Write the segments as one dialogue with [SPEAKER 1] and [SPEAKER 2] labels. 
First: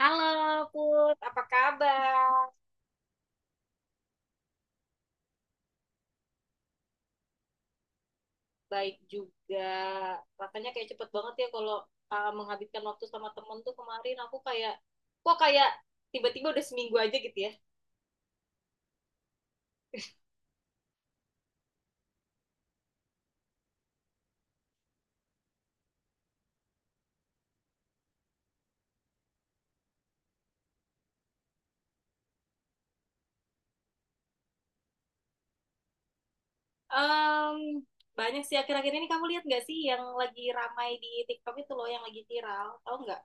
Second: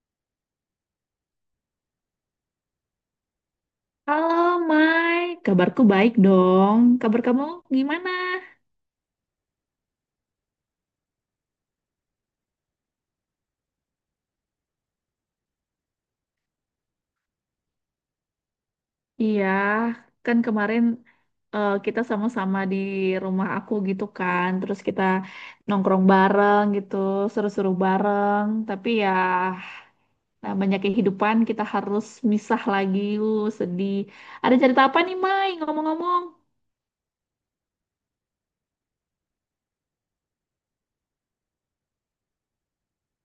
[SPEAKER 1] Halo Put, apa kabar?
[SPEAKER 2] Halo, Mai. Kabarku baik dong. Kabar kamu gimana?
[SPEAKER 1] Baik juga. Rasanya kayak cepet banget ya kalau menghabiskan waktu sama temen tuh kemarin aku kayak, kok kayak tiba-tiba udah seminggu aja gitu ya.
[SPEAKER 2] Iya, kan kemarin kita sama-sama di rumah aku gitu kan. Terus kita nongkrong bareng gitu, seru-seru bareng. Tapi ya namanya kehidupan kita harus misah lagi. Sedih. Ada cerita apa nih, Mai? Ngomong-ngomong.
[SPEAKER 1] Em, banyak sih akhir-akhir ini kamu lihat nggak sih yang lagi ramai di TikTok itu loh yang lagi viral, tahu nggak?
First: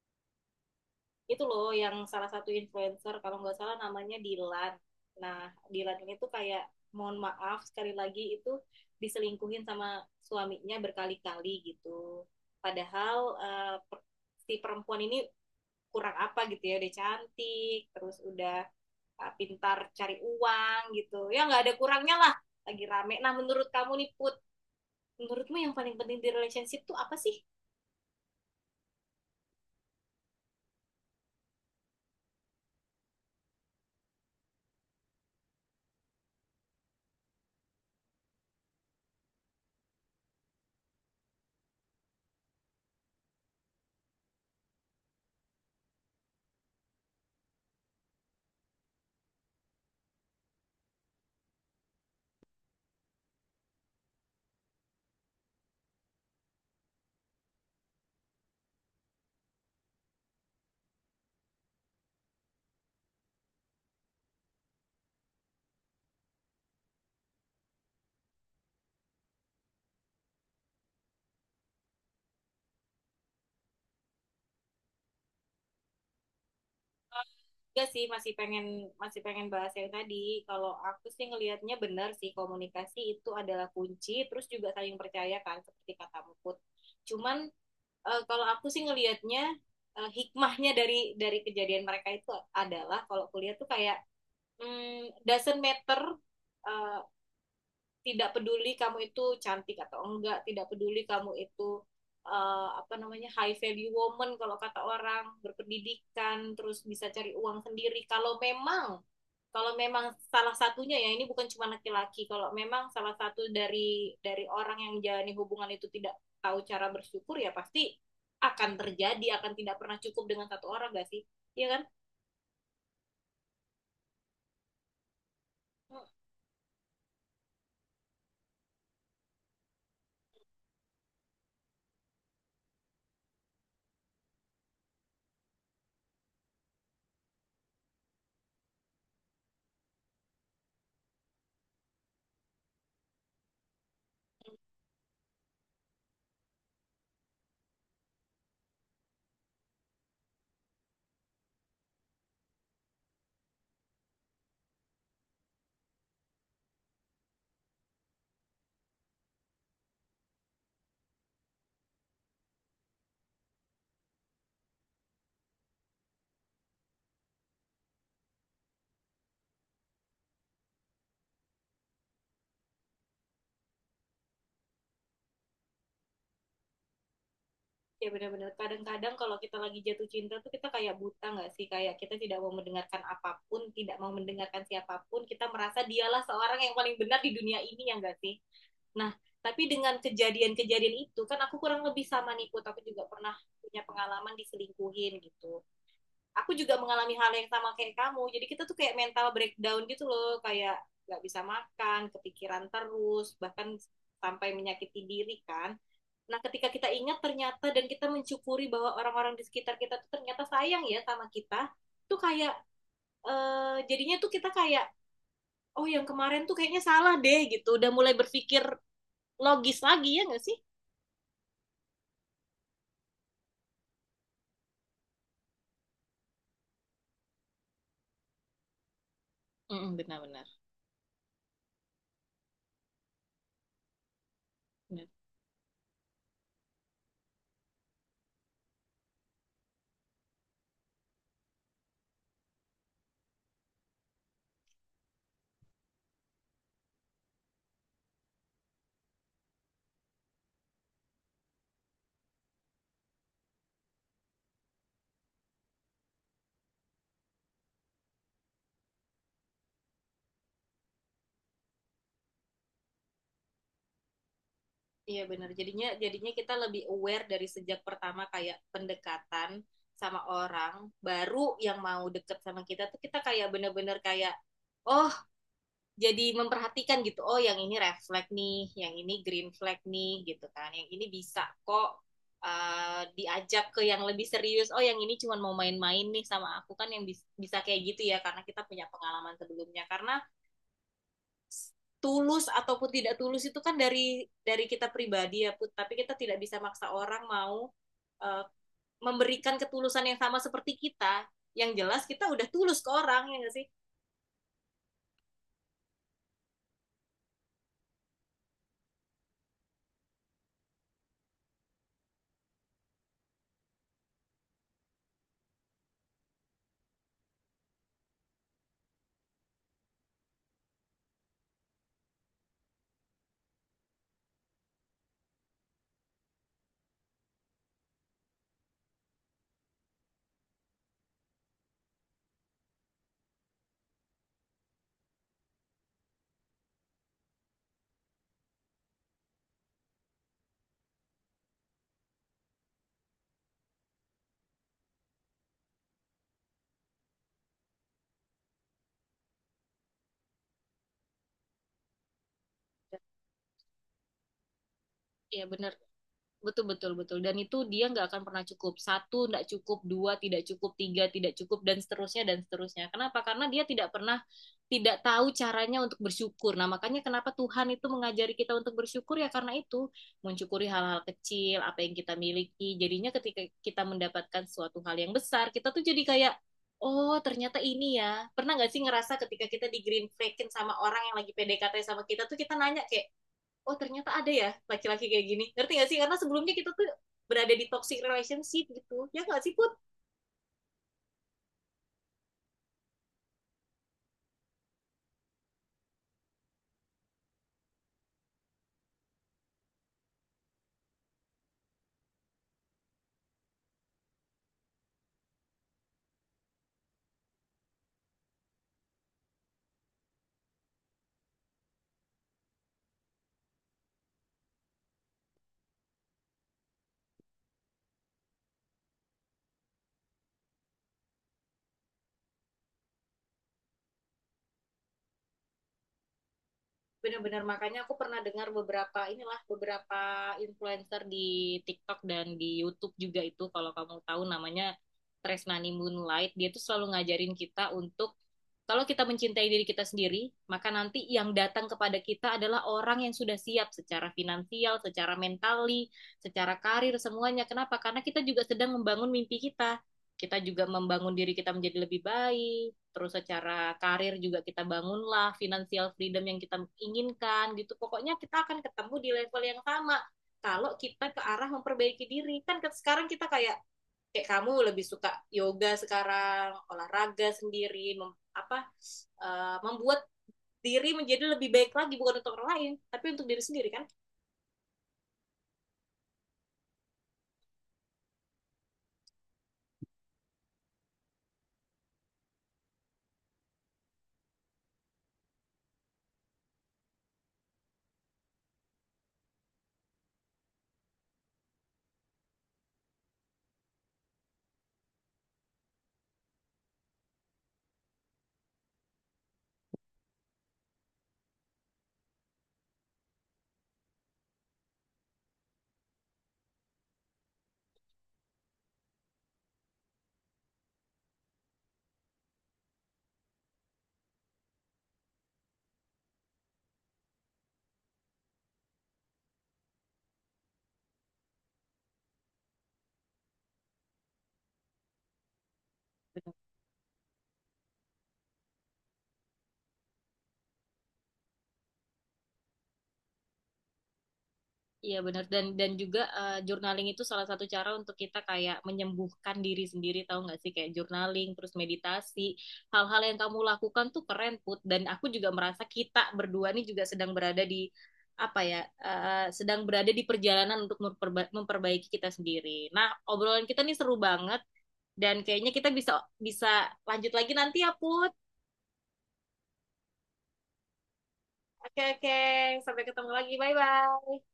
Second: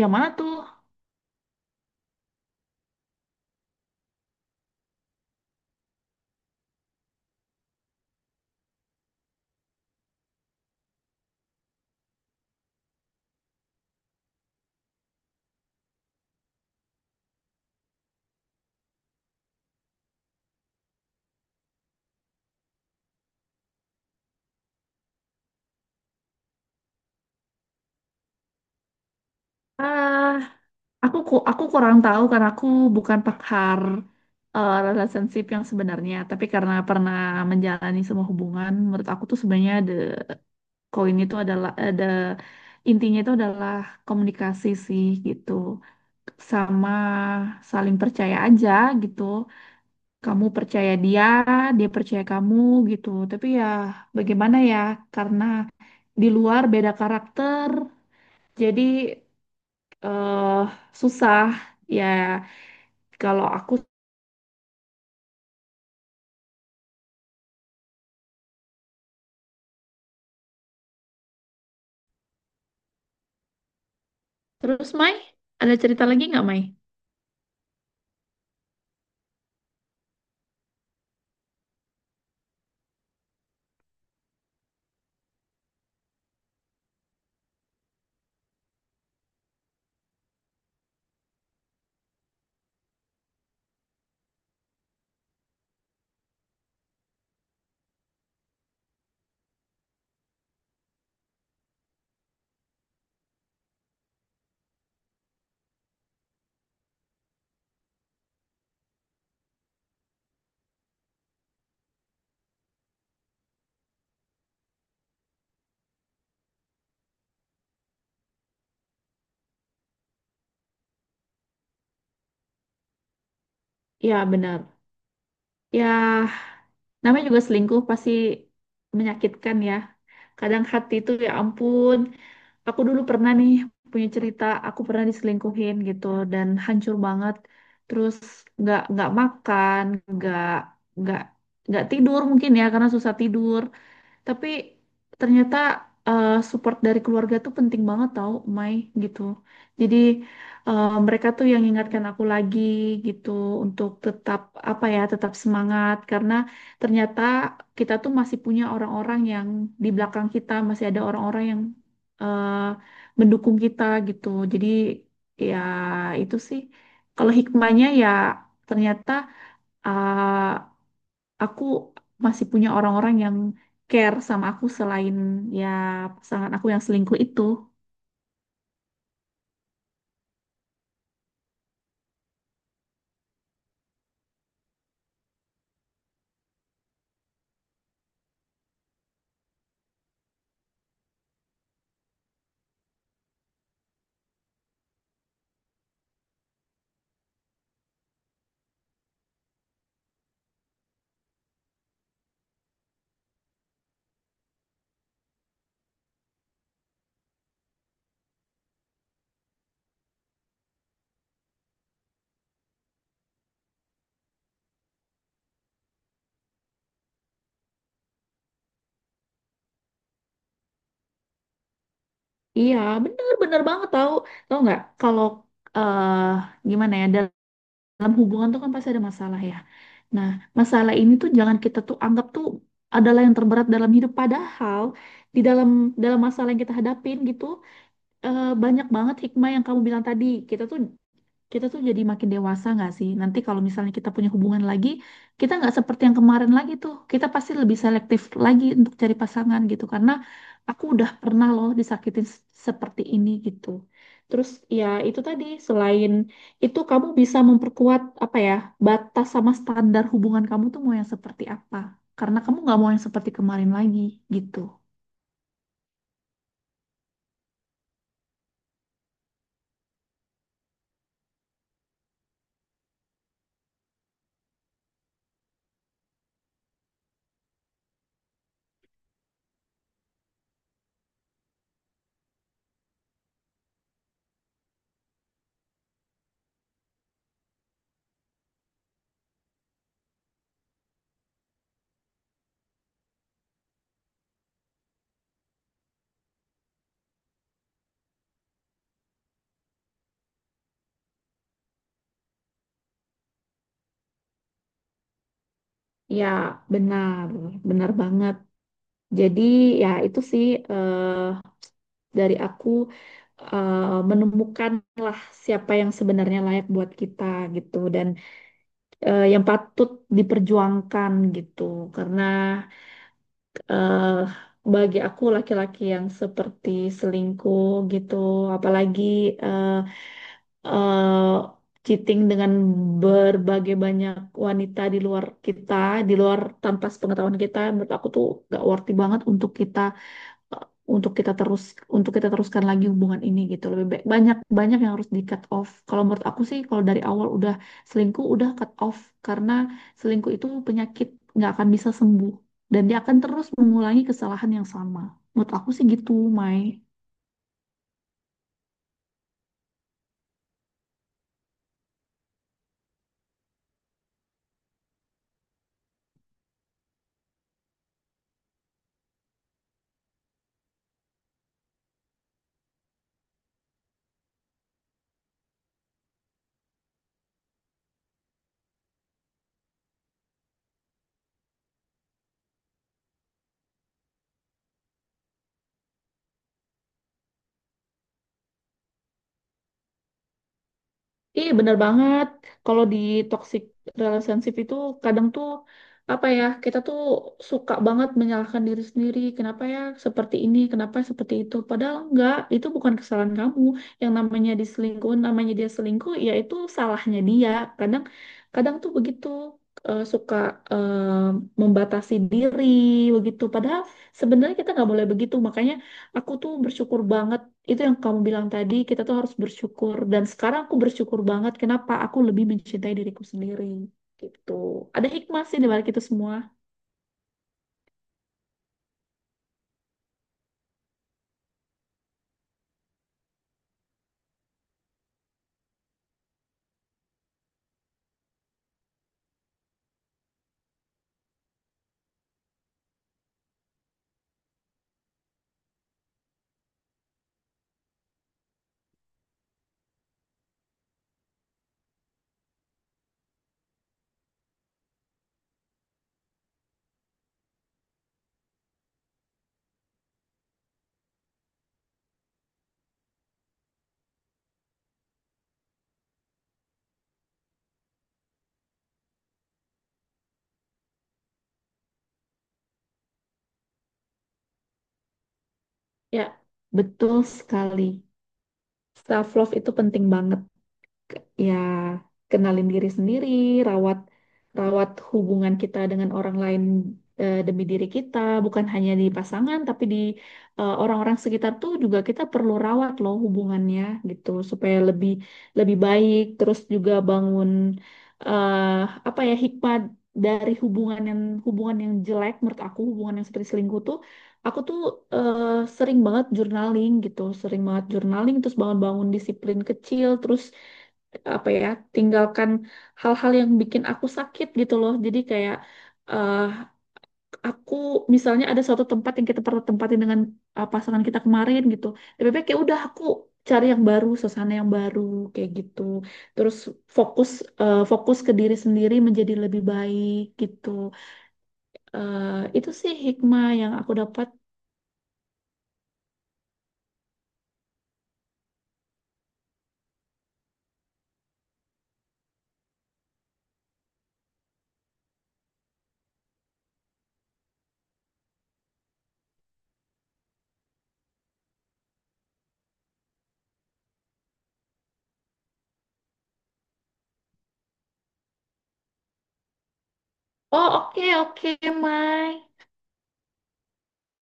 [SPEAKER 2] Yang mana tuh?
[SPEAKER 1] Itu loh yang salah satu influencer kalau nggak salah namanya Dilan. Nah, Dilan ini tuh kayak mohon maaf sekali lagi itu diselingkuhin sama suaminya berkali-kali gitu. Padahal si perempuan ini kurang apa gitu ya, udah cantik, terus udah pintar cari uang gitu. Ya nggak ada kurangnya lah, lagi rame. Nah, menurut kamu nih Put, menurutmu yang paling penting di relationship tuh apa sih?
[SPEAKER 2] Ah, aku kurang tahu karena aku bukan pakar relationship yang sebenarnya, tapi karena pernah menjalani semua hubungan, menurut aku tuh sebenarnya koin itu adalah ada intinya itu adalah komunikasi sih gitu. Sama saling percaya aja gitu. Kamu percaya dia, dia percaya kamu gitu. Tapi ya bagaimana ya karena di luar beda karakter, jadi eh susah ya. Kalau aku, terus Mai, ada cerita lagi nggak, Mai?
[SPEAKER 1] Enggak sih, masih pengen bahas yang tadi. Kalau aku sih ngelihatnya benar sih komunikasi itu adalah kunci, terus juga saling percaya kan seperti kata Mukut. Cuman kalau aku sih ngelihatnya hikmahnya dari kejadian mereka itu adalah kalau kuliah tuh kayak doesn't matter eh, tidak peduli kamu itu cantik atau enggak, tidak peduli kamu itu apa namanya high value woman kalau kata orang berpendidikan terus bisa cari uang sendiri kalau memang salah satunya ya ini bukan cuma laki-laki kalau memang salah satu dari orang yang menjalani hubungan itu tidak tahu cara bersyukur ya pasti akan terjadi akan tidak pernah cukup dengan satu orang gak sih? Iya kan?
[SPEAKER 2] Ya, benar.
[SPEAKER 1] Hmm,
[SPEAKER 2] Ya, namanya juga selingkuh pasti menyakitkan ya. Kadang hati itu ya ampun. Aku dulu pernah nih punya cerita, aku pernah diselingkuhin gitu dan hancur banget. Terus nggak makan, nggak nggak nggak tidur mungkin ya karena susah tidur. Tapi ternyata support dari keluarga tuh penting banget tau, Mai, gitu. Jadi mereka tuh yang ingatkan aku lagi gitu untuk tetap apa ya, tetap semangat karena ternyata kita tuh masih punya orang-orang yang di belakang kita, masih ada orang-orang yang eh, mendukung kita gitu. Jadi ya itu sih kalau hikmahnya ya ternyata eh, aku masih punya orang-orang yang care sama aku selain ya pasangan aku yang selingkuh itu.
[SPEAKER 1] ya benar-benar kadang-kadang kalau kita lagi jatuh cinta tuh kita kayak buta gak sih kayak kita tidak mau mendengarkan apapun tidak mau mendengarkan siapapun kita merasa dialah seorang yang paling benar di dunia ini ya gak sih? Nah, tapi dengan kejadian-kejadian itu kan aku kurang lebih sama Nikut, aku juga pernah punya pengalaman diselingkuhin gitu. Aku juga mengalami hal yang sama kayak kamu. Jadi kita tuh kayak mental breakdown gitu loh, kayak nggak bisa makan, kepikiran terus, bahkan sampai menyakiti diri kan. Nah, ketika kita ingat ternyata dan kita mensyukuri bahwa orang-orang di sekitar kita tuh ternyata sayang ya sama kita, tuh kayak jadinya tuh kita kayak oh yang kemarin tuh kayaknya salah deh gitu, udah mulai berpikir logis lagi ya nggak sih?
[SPEAKER 2] Iya, bener-bener banget tahu. Tahu nggak kalau eh gimana ya, dalam hubungan tuh kan pasti ada masalah ya.
[SPEAKER 1] Mm,
[SPEAKER 2] Nah,
[SPEAKER 1] benar-benar.
[SPEAKER 2] masalah ini tuh jangan kita tuh anggap tuh adalah yang terberat dalam hidup, padahal
[SPEAKER 1] Benar.
[SPEAKER 2] di dalam dalam masalah yang kita hadapin gitu banyak banget hikmah yang kamu bilang tadi. Kita tuh kita tuh jadi makin dewasa nggak sih? Nanti kalau misalnya kita punya hubungan lagi, kita nggak seperti yang kemarin lagi tuh. Kita pasti lebih selektif lagi untuk cari pasangan gitu. Karena aku udah pernah loh seperti ini gitu. Terus ya itu tadi, selain itu kamu bisa memperkuat apa ya, batas sama standar hubungan kamu tuh mau yang seperti apa. Karena kamu nggak mau yang seperti kemarin lagi gitu.
[SPEAKER 1] Iya benar. Jadinya jadinya kita lebih aware dari sejak pertama kayak pendekatan sama orang baru yang mau deket sama kita tuh kita kayak benar-benar kayak oh jadi memperhatikan gitu. Oh yang ini red flag nih, yang ini green flag nih gitu kan. Yang ini bisa kok diajak ke yang lebih serius. Oh yang ini cuma mau main-main nih sama aku kan yang bisa kayak gitu ya karena kita punya pengalaman sebelumnya. Karena tulus ataupun tidak tulus itu kan dari kita pribadi ya Put. Tapi kita tidak bisa maksa orang mau eh, memberikan ketulusan yang sama seperti kita. Yang jelas kita udah tulus ke orang ya nggak sih?
[SPEAKER 2] Ya, benar, benar banget. Jadi ya itu sih, dari aku eh, menemukan lah siapa yang sebenarnya layak buat kita gitu, dan yang patut diperjuangkan gitu karena eh, bagi aku laki-laki yang seperti selingkuh gitu, apalagi eh, eh, cheating dengan berbagai banyak wanita di luar kita, di luar tanpa sepengetahuan kita, menurut aku tuh gak worthy banget untuk kita eh, untuk kita terus untuk kita teruskan lagi hubungan ini gitu. Lebih baik banyak banyak yang harus di cut off, kalau menurut aku sih kalau dari awal udah selingkuh, udah cut off, karena selingkuh itu penyakit, nggak akan bisa sembuh dan dia akan terus mengulangi kesalahan yang sama.
[SPEAKER 1] Iya
[SPEAKER 2] Menurut aku
[SPEAKER 1] benar.
[SPEAKER 2] sih gitu, Mai.
[SPEAKER 1] Betul, betul, betul. Dan itu dia nggak akan pernah cukup. Satu, nggak cukup. Dua, tidak cukup. Tiga, tidak cukup. Dan seterusnya, dan seterusnya. Kenapa? Karena dia tidak pernah, tidak tahu caranya untuk bersyukur. Nah, makanya kenapa Tuhan itu mengajari kita untuk bersyukur ya karena itu. Mensyukuri hal-hal kecil, apa yang kita miliki. Jadinya ketika kita mendapatkan suatu hal yang besar, kita tuh jadi kayak, oh ternyata ini ya. Pernah nggak sih ngerasa ketika kita di green flagging sama orang yang lagi PDKT sama kita tuh kita nanya kayak, oh ternyata ada ya laki-laki kayak gini ngerti nggak sih karena sebelumnya kita tuh berada di toxic relationship gitu ya nggak sih Put?
[SPEAKER 2] Iya bener banget. Kalau di toxic relationship itu kadang tuh apa ya, kita tuh suka banget menyalahkan diri sendiri. Kenapa ya seperti ini? Kenapa seperti itu? Padahal enggak, itu bukan kesalahan kamu. Yang namanya diselingkuh, namanya dia selingkuh, ya itu salahnya dia. Kadang kadang tuh begitu suka eh, membatasi diri begitu. Padahal sebenarnya kita nggak boleh begitu. Makanya aku tuh bersyukur banget itu yang kamu bilang tadi, kita tuh harus bersyukur. Dan sekarang aku bersyukur banget kenapa aku lebih mencintai diriku sendiri. Gitu. Ada hikmah sih di balik itu semua.
[SPEAKER 1] Benar-benar makanya aku pernah dengar beberapa inilah beberapa influencer di TikTok dan di YouTube juga itu kalau kamu tahu namanya Tresnani Moonlight dia tuh selalu ngajarin kita untuk kalau kita mencintai diri kita sendiri maka nanti yang datang kepada kita adalah orang yang sudah siap secara finansial, secara mentali, secara karir semuanya. Kenapa? Karena kita juga sedang membangun mimpi kita. Kita juga membangun diri kita menjadi lebih baik, terus secara karir juga kita bangunlah financial freedom yang kita inginkan gitu. Pokoknya kita akan ketemu di level yang sama kalau kita ke arah memperbaiki diri. Kan sekarang kita kayak kayak kamu lebih suka yoga sekarang, olahraga sendiri, mem, apa membuat diri menjadi lebih baik lagi bukan untuk orang lain, tapi untuk diri sendiri kan.
[SPEAKER 2] Ya, betul sekali. Self love itu penting banget. ke- Ya, kenalin diri sendiri, rawat rawat hubungan kita dengan orang lain demi diri kita, bukan hanya di pasangan tapi di orang-orang sekitar tuh juga kita perlu rawat loh hubungannya gitu supaya lebih lebih baik, terus juga bangun eh apa ya, hikmat dari hubungan yang jelek menurut aku, hubungan yang seperti selingkuh tuh. Aku tuh eh, sering banget journaling gitu, sering banget journaling, terus bangun-bangun disiplin kecil, terus apa ya, tinggalkan hal-hal yang bikin aku sakit gitu loh. Jadi kayak eh aku misalnya ada suatu tempat yang kita pernah tempatin dengan pasangan kita kemarin gitu, lebih baik ya udah aku cari yang baru, suasana yang baru kayak gitu. Terus fokus fokus ke diri sendiri menjadi lebih baik gitu. Eh itu sih hikmah yang aku dapat.
[SPEAKER 1] Iya benar dan juga journaling itu salah satu cara untuk kita kayak menyembuhkan diri sendiri tahu nggak sih kayak journaling terus meditasi hal-hal yang kamu lakukan tuh keren Put dan aku juga merasa kita berdua nih juga sedang berada di apa ya sedang berada di perjalanan untuk memperbaiki kita sendiri. Nah obrolan kita nih seru banget dan kayaknya kita bisa bisa lanjut lagi nanti ya Put.
[SPEAKER 2] Oh, oke oke,
[SPEAKER 1] Oke oke
[SPEAKER 2] Mai.
[SPEAKER 1] sampai ketemu lagi bye bye.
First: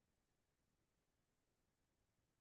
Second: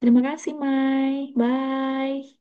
[SPEAKER 2] Terima kasih, Mai. Bye.